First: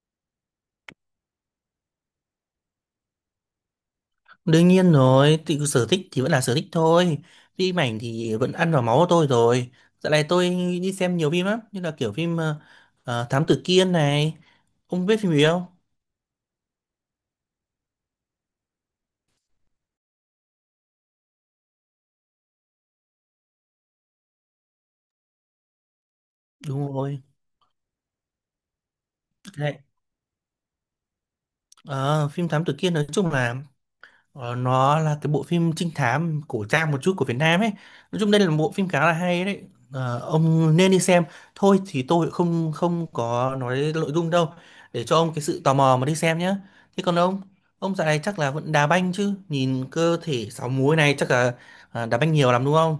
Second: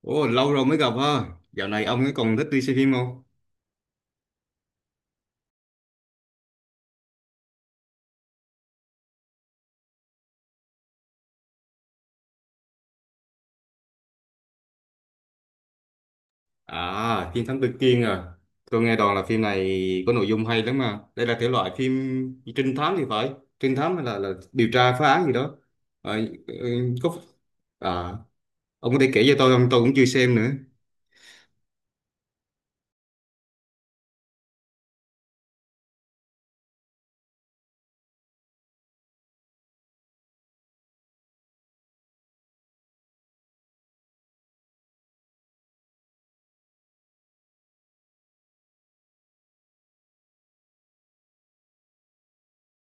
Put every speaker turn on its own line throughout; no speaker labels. Ồ, lâu rồi mới gặp ha. Dạo này ông ấy còn thích đi xem phim không?
Đương nhiên rồi, thì sở thích thì vẫn là sở thích thôi. Phim ảnh thì vẫn ăn vào máu của tôi rồi. Dạo này tôi đi xem nhiều phim lắm, như là kiểu phim Thám Tử Kiên này. Ông biết phim gì không?
À, phim Thám Tử Kiên à. Tôi nghe đồn là phim này có nội dung hay lắm mà. Đây là thể loại phim trinh thám thì phải. Trinh thám hay là điều tra phá án gì đó. À,
Đúng
ừ, có.
rồi.
à, ông có thể kể cho tôi không?
Đấy.
Tôi cũng chưa xem nữa.
Ờ, phim Thám Tử Kiên nói chung là, ờ, nó là cái bộ phim trinh thám cổ trang một chút của Việt Nam ấy. Nói chung đây là một bộ phim khá là hay đấy. Ông nên đi xem. Thôi thì tôi không không có nói nội dung đâu. Để cho ông cái sự tò mò mà đi xem nhé. Thế còn ông dạo này chắc là vẫn đá banh chứ. Nhìn cơ thể sáu múi này chắc là đá banh nhiều lắm đúng không?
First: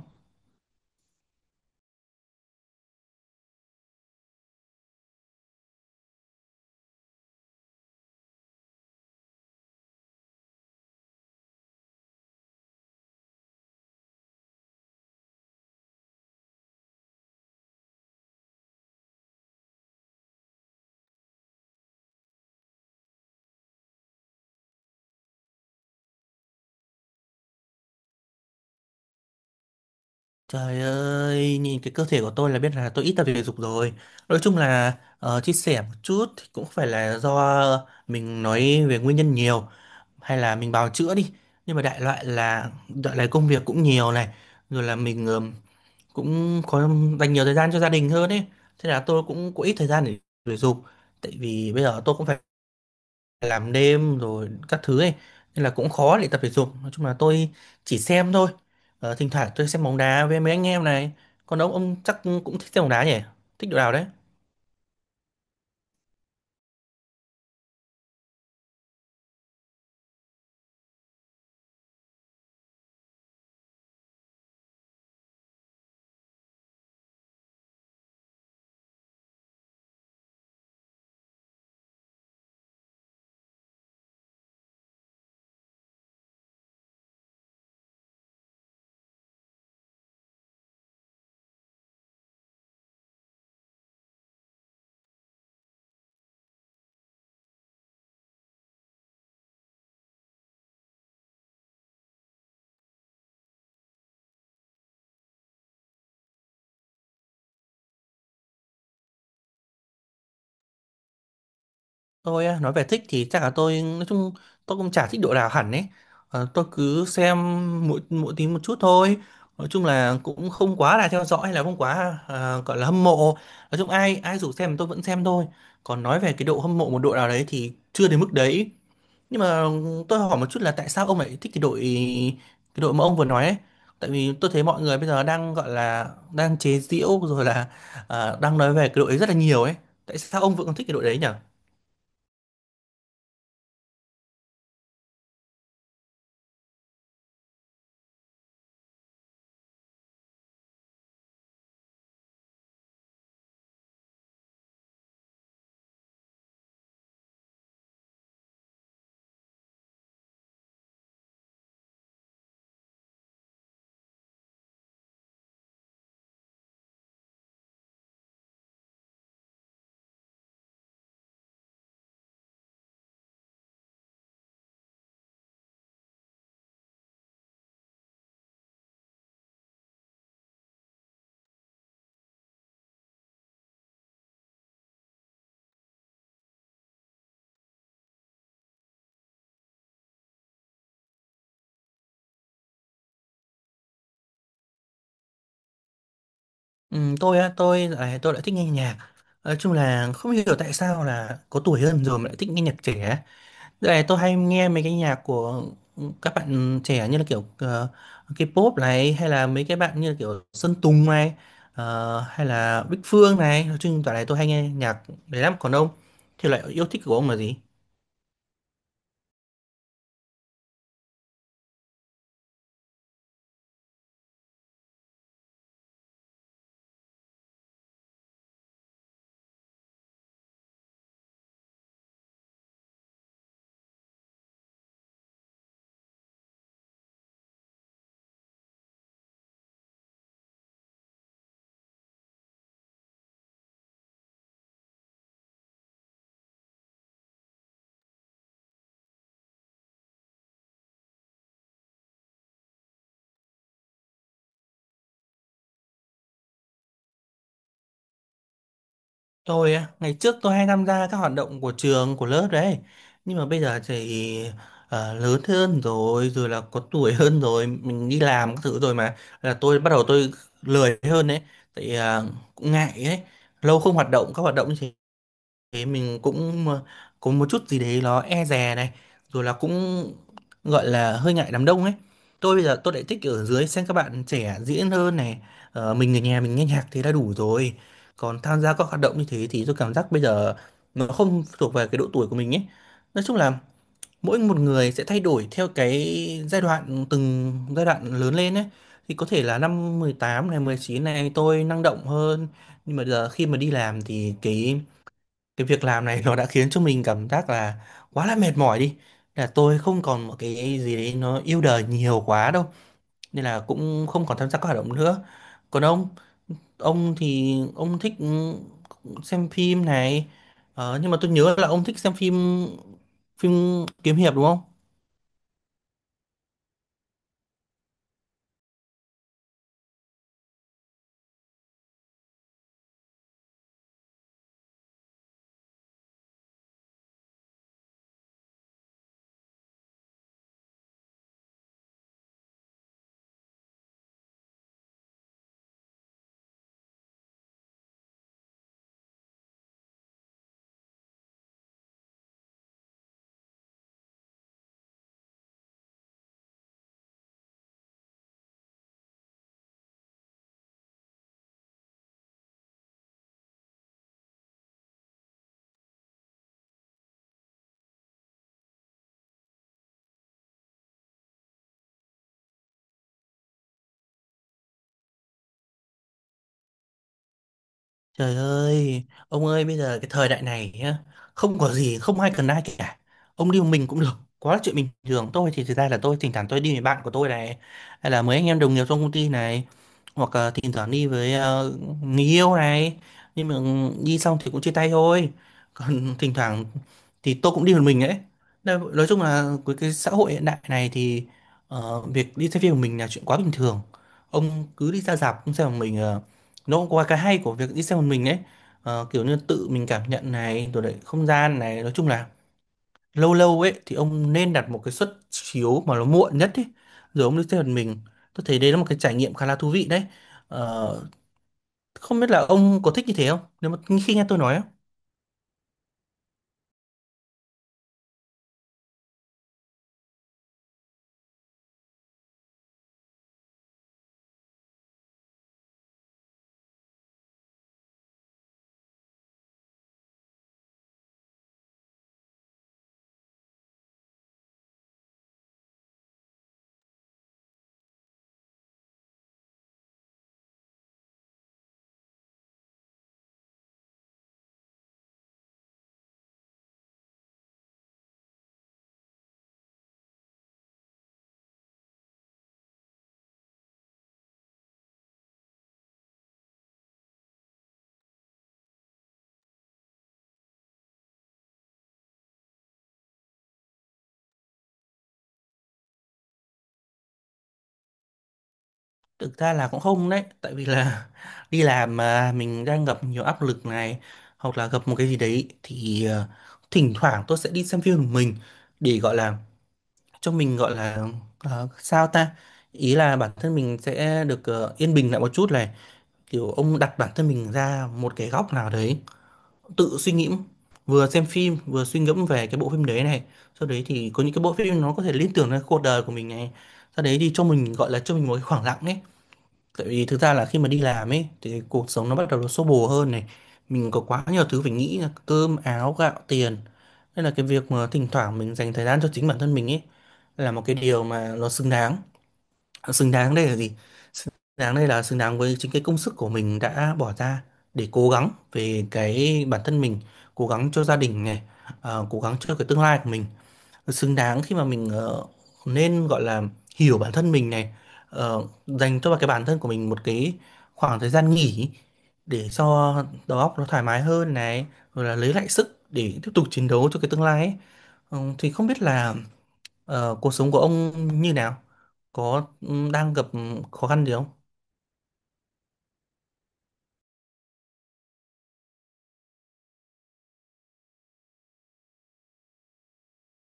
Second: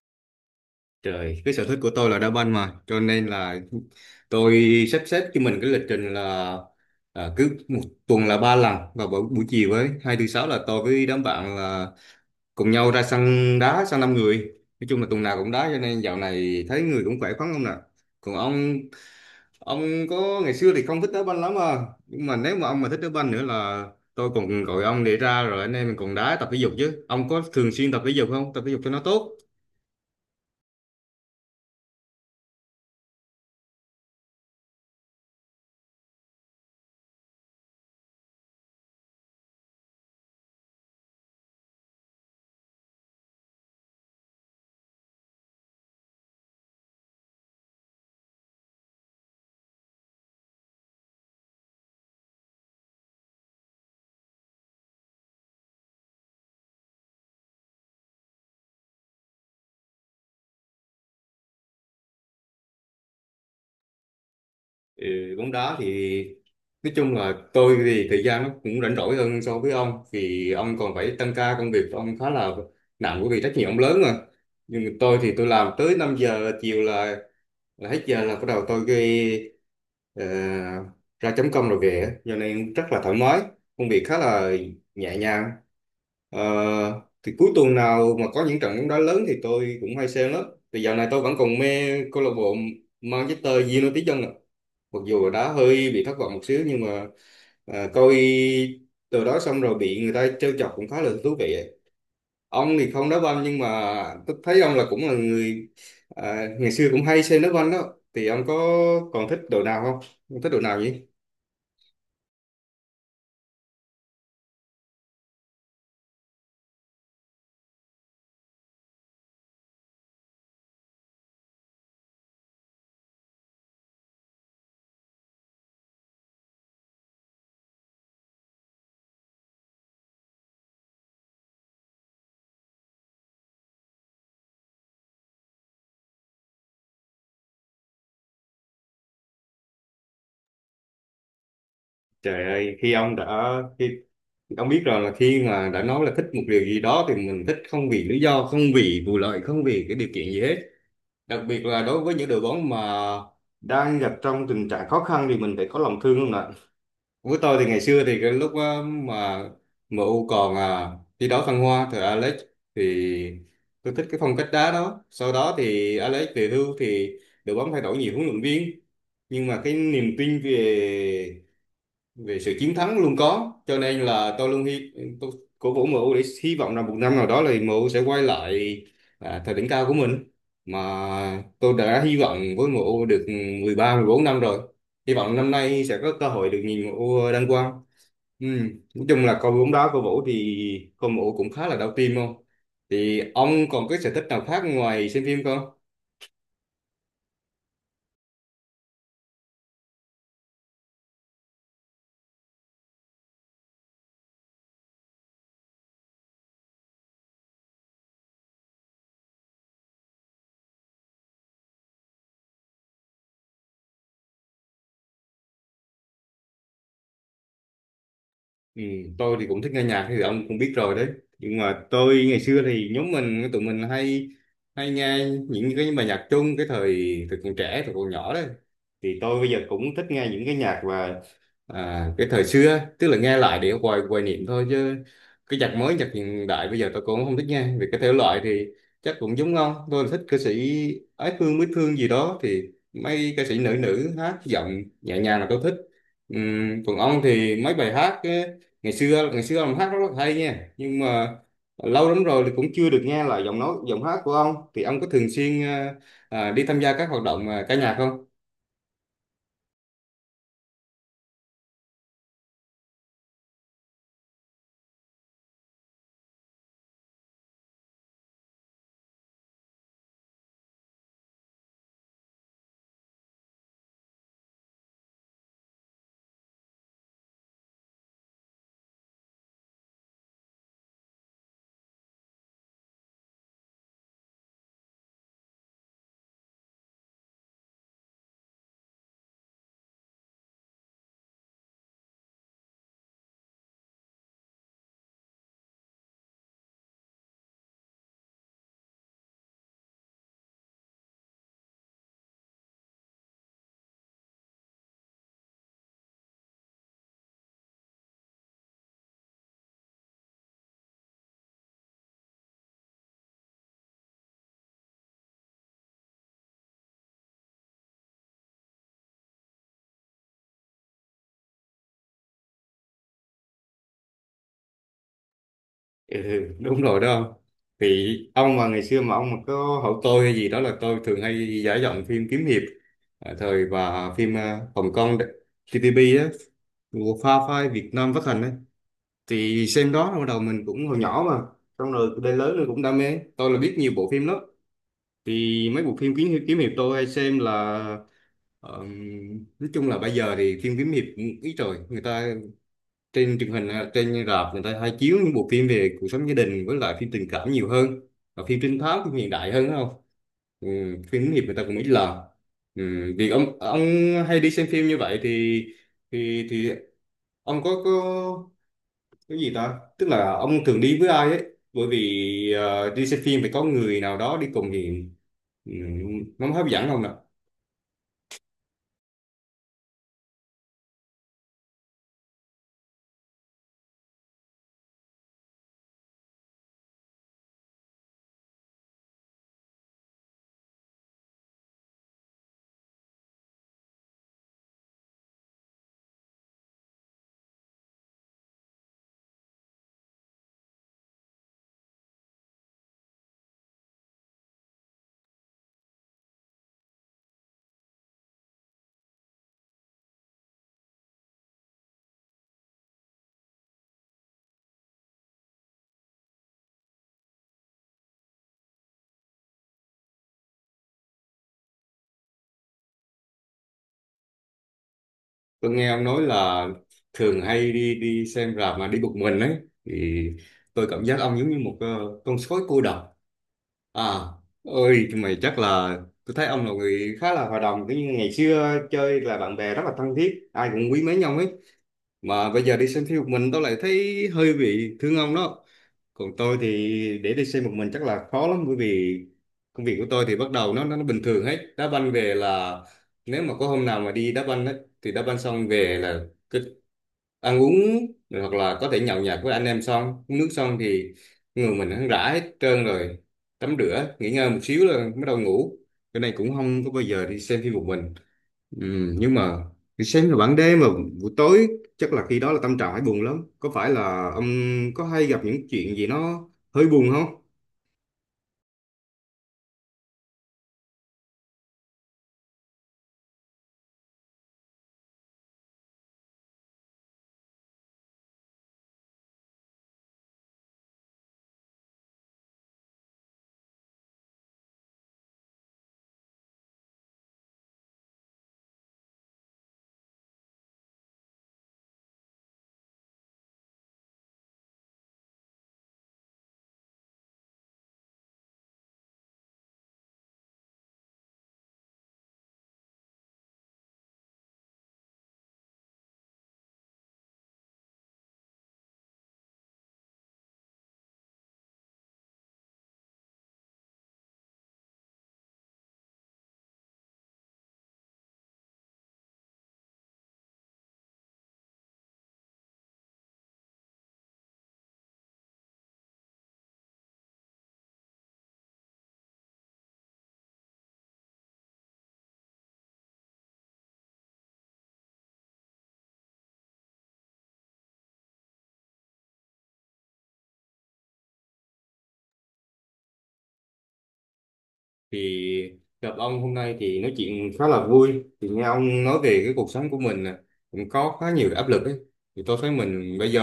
Trời, cái sở thích của tôi là đá banh mà. Cho nên là tôi sắp xếp cho mình cái lịch trình là cứ một tuần là ba lần vào buổi chiều ấy. Hai thứ sáu là tôi với đám bạn là cùng nhau ra sân đá sân năm người, nói chung là tuần nào cũng đá, cho nên dạo này thấy người cũng khỏe khoắn không nè. Còn ông có ngày xưa thì không thích đá banh lắm à? Nhưng mà nếu mà ông mà thích đá banh nữa là tôi còn gọi ông để ra rồi anh em mình còn đá, tập thể dục chứ. Ông có thường xuyên tập thể dục không? Tập thể dục cho nó tốt.
Trời ơi, nhìn cái cơ thể của tôi là biết là tôi ít tập thể dục rồi. Nói chung là, chia sẻ một chút thì cũng phải là do mình nói về nguyên nhân nhiều, hay là mình bào chữa đi, nhưng mà đại loại là đại loại công việc cũng nhiều này, rồi là mình cũng có dành nhiều thời gian cho gia đình hơn ấy. Thế là tôi cũng có ít thời gian để thể dục, tại vì bây giờ tôi cũng phải làm đêm rồi các thứ ấy, nên là cũng khó để tập thể dục. Nói chung là tôi chỉ xem thôi. Ờ, thỉnh thoảng tôi xem bóng đá với mấy anh em này, còn ông chắc cũng thích xem bóng đá nhỉ, thích đội nào đấy.
Ừ, bóng đá thì nói chung là tôi thì thời gian nó cũng rảnh rỗi hơn so với ông, vì ông còn phải tăng ca, công việc ông khá là nặng bởi vì trách nhiệm ông lớn mà. Nhưng mà tôi thì tôi làm tới 5 giờ chiều là hết giờ là bắt đầu tôi ghi, ờ, ra chấm công rồi về á. Giờ này rất là thoải mái, công việc khá là nhẹ nhàng. Ờ, thì cuối tuần nào mà có những trận bóng đá lớn thì tôi cũng hay xem lắm. Thì dạo này tôi vẫn còn mê câu lạc bộ Manchester United dân ạ. Mặc dù là đá hơi bị thất vọng một xíu nhưng mà coi từ đó xong rồi bị người ta trêu chọc cũng khá là thú vị. Ông thì không đá banh nhưng mà tôi thấy ông là cũng là người ngày xưa cũng hay xem đá banh đó, thì ông có còn thích đội nào không? Ông thích đội nào vậy?
Tôi á, nói về thích thì chắc là tôi nói chung tôi cũng chả thích đội nào hẳn ấy. Ờ, tôi cứ xem mỗi mỗi tí một chút thôi. Nói chung là cũng không quá là theo dõi hay là không quá, gọi là hâm mộ. Nói chung ai ai rủ xem tôi vẫn xem thôi. Còn nói về cái độ hâm mộ một đội nào đấy thì chưa đến mức đấy. Nhưng mà tôi hỏi một chút là tại sao ông lại thích cái đội, cái đội mà ông vừa nói ấy? Tại vì tôi thấy mọi người bây giờ đang gọi là đang chế giễu rồi, là đang nói về cái đội ấy rất là nhiều ấy. Tại sao ông vẫn còn thích cái đội đấy nhỉ?
Trời ơi, khi ông đã khi ông biết rồi, là khi mà đã nói là thích một điều gì đó thì mình thích không vì lý do, không vì vụ lợi, không vì cái điều kiện gì hết. Đặc biệt là đối với những đội bóng mà đang gặp trong tình trạng khó khăn thì mình phải có lòng thương không nè. Với tôi thì ngày xưa thì cái lúc á, mà em u còn thi đấu thăng hoa thời Alex thì tôi thích cái phong cách đá đó. Sau đó thì Alex về hưu thì đội bóng thay đổi nhiều huấn luyện viên. Nhưng mà cái niềm tin về về sự chiến thắng luôn có, cho nên là tôi luôn hy tôi cổ vũ MU để hy vọng là một năm nào đó là MU sẽ quay lại thời đỉnh cao của mình. Mà tôi đã hy vọng với MU được 13, 14 năm rồi, hy vọng năm nay sẽ có cơ hội được nhìn MU đăng quang. Ừ. Nói chung là coi bóng đá cổ vũ thì coi MU cũng khá là đau tim không. Thì ông còn cái sở thích nào khác ngoài xem phim không?
Ừ, tôi á, tôi lại thích nghe nhạc. Nói chung là không hiểu tại sao là có tuổi hơn rồi mà lại thích nghe nhạc trẻ. Đây này, tôi hay nghe mấy cái nhạc của các bạn trẻ như là kiểu, K-pop này, hay là mấy cái bạn như là kiểu Sơn Tùng này, hay là Bích Phương này. Nói chung toàn này tôi hay nghe nhạc đấy lắm. Còn ông thì lại, yêu thích của ông là gì?
Ừ, tôi thì cũng thích nghe nhạc thì ông cũng biết rồi đấy. Nhưng mà tôi ngày xưa thì nhóm mình, tụi mình hay hay nghe những cái bài nhạc chung cái thời thời còn trẻ, thời còn nhỏ đấy. Thì tôi bây giờ cũng thích nghe những cái nhạc và cái thời xưa, tức là nghe lại để hoài hoài niệm thôi, chứ cái nhạc mới, nhạc hiện đại bây giờ tôi cũng không thích nghe. Về cái thể loại thì chắc cũng giống ông, tôi thích ca sĩ Ái Phương, Mít Phương gì đó. Thì mấy ca sĩ nữ nữ hát giọng nhẹ nhàng là tôi thích. Còn ông thì mấy bài hát á, ngày xưa ông hát rất là hay nha, nhưng mà lâu lắm rồi thì cũng chưa được nghe lại giọng nói, giọng hát của ông. Thì ông có thường xuyên đi tham gia các hoạt động ca nhạc không?
Tôi á, ngày trước tôi hay tham gia các hoạt động của trường, của lớp đấy. Nhưng mà bây giờ thì, lớn hơn rồi, rồi là có tuổi hơn rồi, mình đi làm các thứ rồi mà. Là tôi bắt đầu tôi lười hơn đấy. Tại ờ, cũng ngại ấy. Lâu không hoạt động, các hoạt động như thế thế mình cũng, có một chút gì đấy nó e dè này, rồi là cũng gọi là hơi ngại đám đông ấy. Tôi bây giờ tôi lại thích ở dưới xem các bạn trẻ diễn hơn này. Mình ở nhà mình nghe nhạc thế đã đủ rồi. Còn tham gia các hoạt động như thế thì tôi cảm giác bây giờ nó không thuộc về cái độ tuổi của mình ấy. Nói chung là mỗi một người sẽ thay đổi theo cái giai đoạn, từng giai đoạn lớn lên ấy. Thì có thể là năm 18 này, 19 này, tôi năng động hơn, nhưng mà giờ khi mà đi làm thì cái việc làm này nó đã khiến cho mình cảm giác là quá là mệt mỏi đi, là tôi không còn một cái gì đấy nó yêu đời nhiều quá đâu, nên là cũng không còn tham gia các hoạt động nữa. Còn ông thì ông thích, xem phim này, nhưng mà tôi nhớ là ông thích xem phim, phim kiếm hiệp đúng không?
Ừ, đúng rồi đó ông. Thì ông mà ngày xưa mà ông mà có hỏi tôi hay gì đó là tôi thường hay giải giọng phim kiếm hiệp thời và phim Hồng Kông, TPP á, của Pha Phai Việt Nam phát hành ấy. Thì xem đó bắt đầu mình cũng hồi nhỏ mà, xong rồi đến lớn rồi cũng đam mê, tôi là biết nhiều bộ phim lắm. Thì mấy bộ phim kiếm hiệp tôi hay xem là ờm, nói chung là bây giờ thì phim kiếm hiệp cũng ít rồi. Người ta trên truyền hình hay trên rạp người ta hay chiếu những bộ phim về cuộc sống gia đình, với lại phim tình cảm nhiều hơn, và phim trinh thám, phim hiện đại hơn đúng không? Ừ, phim hướng nghiệp người ta cũng ít làm. Ừ, vì ông hay đi xem phim như vậy thì ông có cái gì ta, tức là ông thường đi với ai ấy? Bởi vì đi xem phim phải có người nào đó đi cùng thì, ừ, nó mới hấp dẫn ông.
Trời ơi, ông ơi bây giờ cái thời đại này nhá, không có gì, không ai cần ai cả. Ông đi một mình cũng được, quá là chuyện bình thường. Tôi thì thực ra là tôi thỉnh thoảng tôi đi với bạn của tôi này, hay là mấy anh em đồng nghiệp trong công ty này, hoặc là thỉnh thoảng đi với, người yêu này. Nhưng mà ừ, đi xong thì cũng chia tay thôi. Còn thỉnh thoảng thì tôi cũng đi một mình ấy. Nói chung là với cái xã hội hiện đại này thì, việc đi xem phim một mình là chuyện quá bình thường. Ông cứ đi ra rạp cũng xem một mình, nó cũng có cái hay của việc đi xem một mình ấy. Ờ, kiểu như tự mình cảm nhận này, rồi lại không gian này. Nói chung là lâu lâu ấy thì ông nên đặt một cái suất chiếu mà nó muộn nhất ấy, rồi ông đi xem một mình. Tôi thấy đấy là một cái trải nghiệm khá là thú vị đấy. Ờ, không biết là ông có thích như thế không, nếu mà khi nghe tôi nói á,
Tôi nghe ông nói là thường hay đi đi xem rạp mà đi một mình ấy, thì tôi cảm giác ông giống như một con sói cô độc. À, ơi mày chắc là tôi thấy ông là người khá là hòa đồng, cứ như ngày xưa chơi là bạn bè rất là thân thiết, ai cũng quý mến nhau ấy. Mà bây giờ đi xem phim một mình tôi lại thấy hơi bị thương ông đó. Còn tôi thì để đi xem một mình chắc là khó lắm, bởi vì công việc của tôi thì bắt đầu nó bình thường hết. Đá banh về là, nếu mà có hôm nào mà đi đá banh ấy, thì đá banh xong về là cái ăn uống rồi, hoặc là có thể nhậu nhẹt với anh em, xong uống nước xong thì người mình hắn rã hết trơn rồi, tắm rửa nghỉ ngơi một xíu là bắt đầu ngủ. Cái này cũng không có bao giờ đi xem phim một mình. Ừ, nhưng mà đi xem vào ban đêm mà buổi tối chắc là khi đó là tâm trạng phải buồn lắm. Có phải là ông có hay gặp những chuyện gì nó hơi buồn không?
thực ra là cũng không đấy, tại vì là đi làm mà mình đang gặp nhiều áp lực này, hoặc là gặp một cái gì đấy thì, thỉnh thoảng tôi sẽ đi xem phim một mình, để gọi là cho mình, gọi là, sao ta, ý là bản thân mình sẽ được, yên bình lại một chút này, kiểu ông đặt bản thân mình ra một cái góc nào đấy tự suy nghĩ, vừa xem phim vừa suy ngẫm về cái bộ phim đấy này, sau đấy thì có những cái bộ phim nó có thể liên tưởng đến cuộc đời của mình này, sau đấy thì cho mình gọi là cho mình một cái khoảng lặng ấy, tại vì thực ra là khi mà đi làm ấy thì cuộc sống nó bắt đầu nó xô bồ hơn này, mình có quá nhiều thứ phải nghĩ là cơm áo gạo tiền, nên là cái việc mà thỉnh thoảng mình dành thời gian cho chính bản thân mình ấy là một cái điều mà nó xứng đáng. Xứng đáng đây là gì? Xứng đáng đây là xứng đáng với chính cái công sức của mình đã bỏ ra để cố gắng về cái bản thân mình, cố gắng cho gia đình này, cố gắng cho cái tương lai của mình. Xứng đáng khi mà mình, nên gọi là hiểu bản thân mình này, dành cho cái bản thân của mình một cái khoảng thời gian nghỉ, để cho đầu óc nó thoải mái hơn này, rồi là lấy lại sức để tiếp tục chiến đấu cho cái tương lai ấy. Ừ, thì không biết là, cuộc sống của ông như nào? Có ừ, đang gặp ừ, khó khăn gì không?
Thì gặp ông hôm nay thì nói chuyện khá là vui, thì nghe ông nói về cái cuộc sống của mình nè, cũng có khá nhiều áp lực ấy. Thì tôi thấy mình bây giờ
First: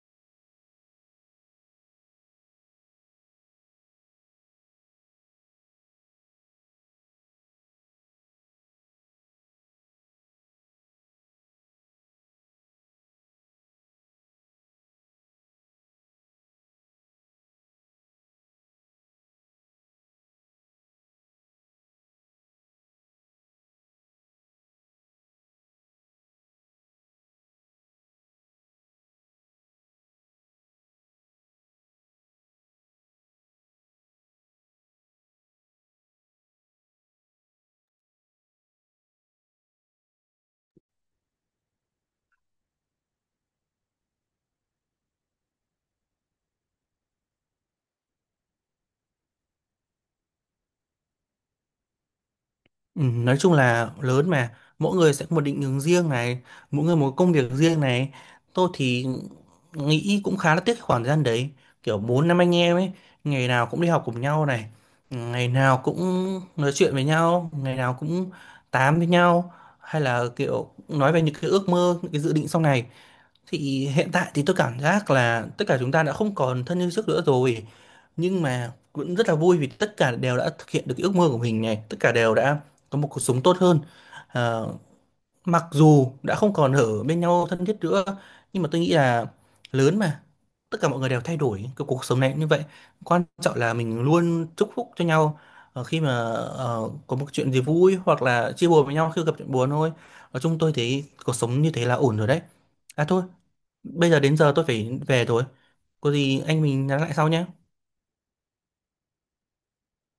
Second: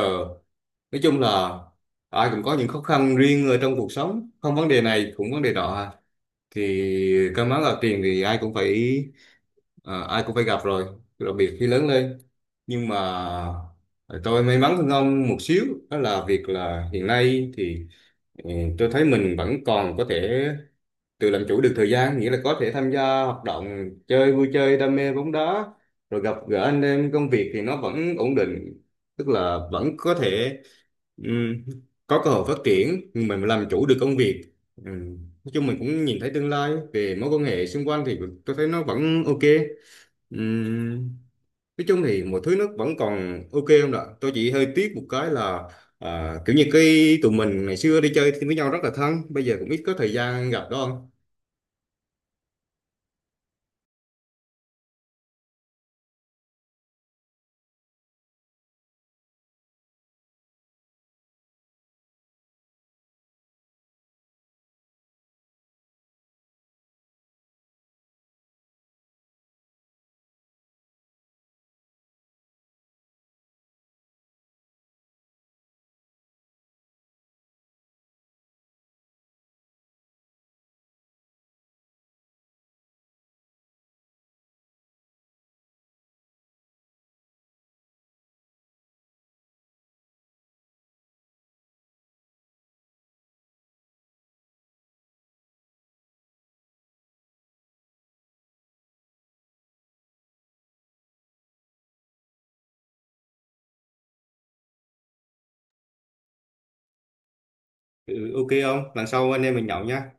nói chung là ai cũng có những khó khăn riêng ở trong cuộc sống, không vấn đề này cũng vấn đề đó à. Thì cơm áo gạo tiền thì ai cũng phải ai cũng phải gặp rồi, đặc biệt khi lớn lên. Nhưng mà tôi may mắn hơn ông một xíu, đó là việc là hiện nay thì, ừ, tôi thấy mình vẫn còn có thể tự làm chủ được thời gian, nghĩa là có thể tham gia hoạt động chơi, vui chơi, đam mê bóng đá, rồi gặp gỡ anh em. Công việc thì nó vẫn ổn định, tức là vẫn có thể, Ừm, có cơ hội phát triển, mình làm chủ được công việc. Ừm, nói chung mình cũng nhìn thấy tương lai. Về mối quan hệ xung quanh thì tôi thấy nó vẫn ok. Ừm, nói chung thì mọi thứ nó vẫn còn ok không ạ. Tôi chỉ hơi tiếc một cái là kiểu như cái tụi mình ngày xưa đi chơi với nhau rất là thân, bây giờ cũng ít có thời gian gặp đó không.
Ừ, nói chung là lớn mà, mỗi người sẽ có một định hướng riêng này, mỗi người một công việc riêng này. Tôi thì nghĩ cũng khá là tiếc cái khoảng thời gian đấy, kiểu bốn năm anh em ấy, ngày nào cũng đi học cùng nhau này, ngày nào cũng nói chuyện với nhau, ngày nào cũng tám với nhau, hay là kiểu nói về những cái ước mơ, những cái dự định sau này. Thì hiện tại thì tôi cảm giác là tất cả chúng ta đã không còn thân như trước nữa rồi, nhưng mà cũng rất là vui vì tất cả đều đã thực hiện được cái ước mơ của mình này, tất cả đều đã có một cuộc sống tốt hơn. Ờ, mặc dù đã không còn ở bên nhau thân thiết nữa, nhưng mà tôi nghĩ là lớn mà, tất cả mọi người đều thay đổi, cái cuộc sống này cũng như vậy. Quan trọng là mình luôn chúc phúc cho nhau, khi mà, có một chuyện gì vui, hoặc là chia buồn với nhau khi gặp chuyện buồn thôi. Nói chung tôi thấy cuộc sống như thế là ổn rồi đấy. À thôi, bây giờ đến giờ tôi phải về rồi. Có gì anh mình nhắn lại sau nhé.
Ừ, ok không, lần sau anh em mình nhậu nha.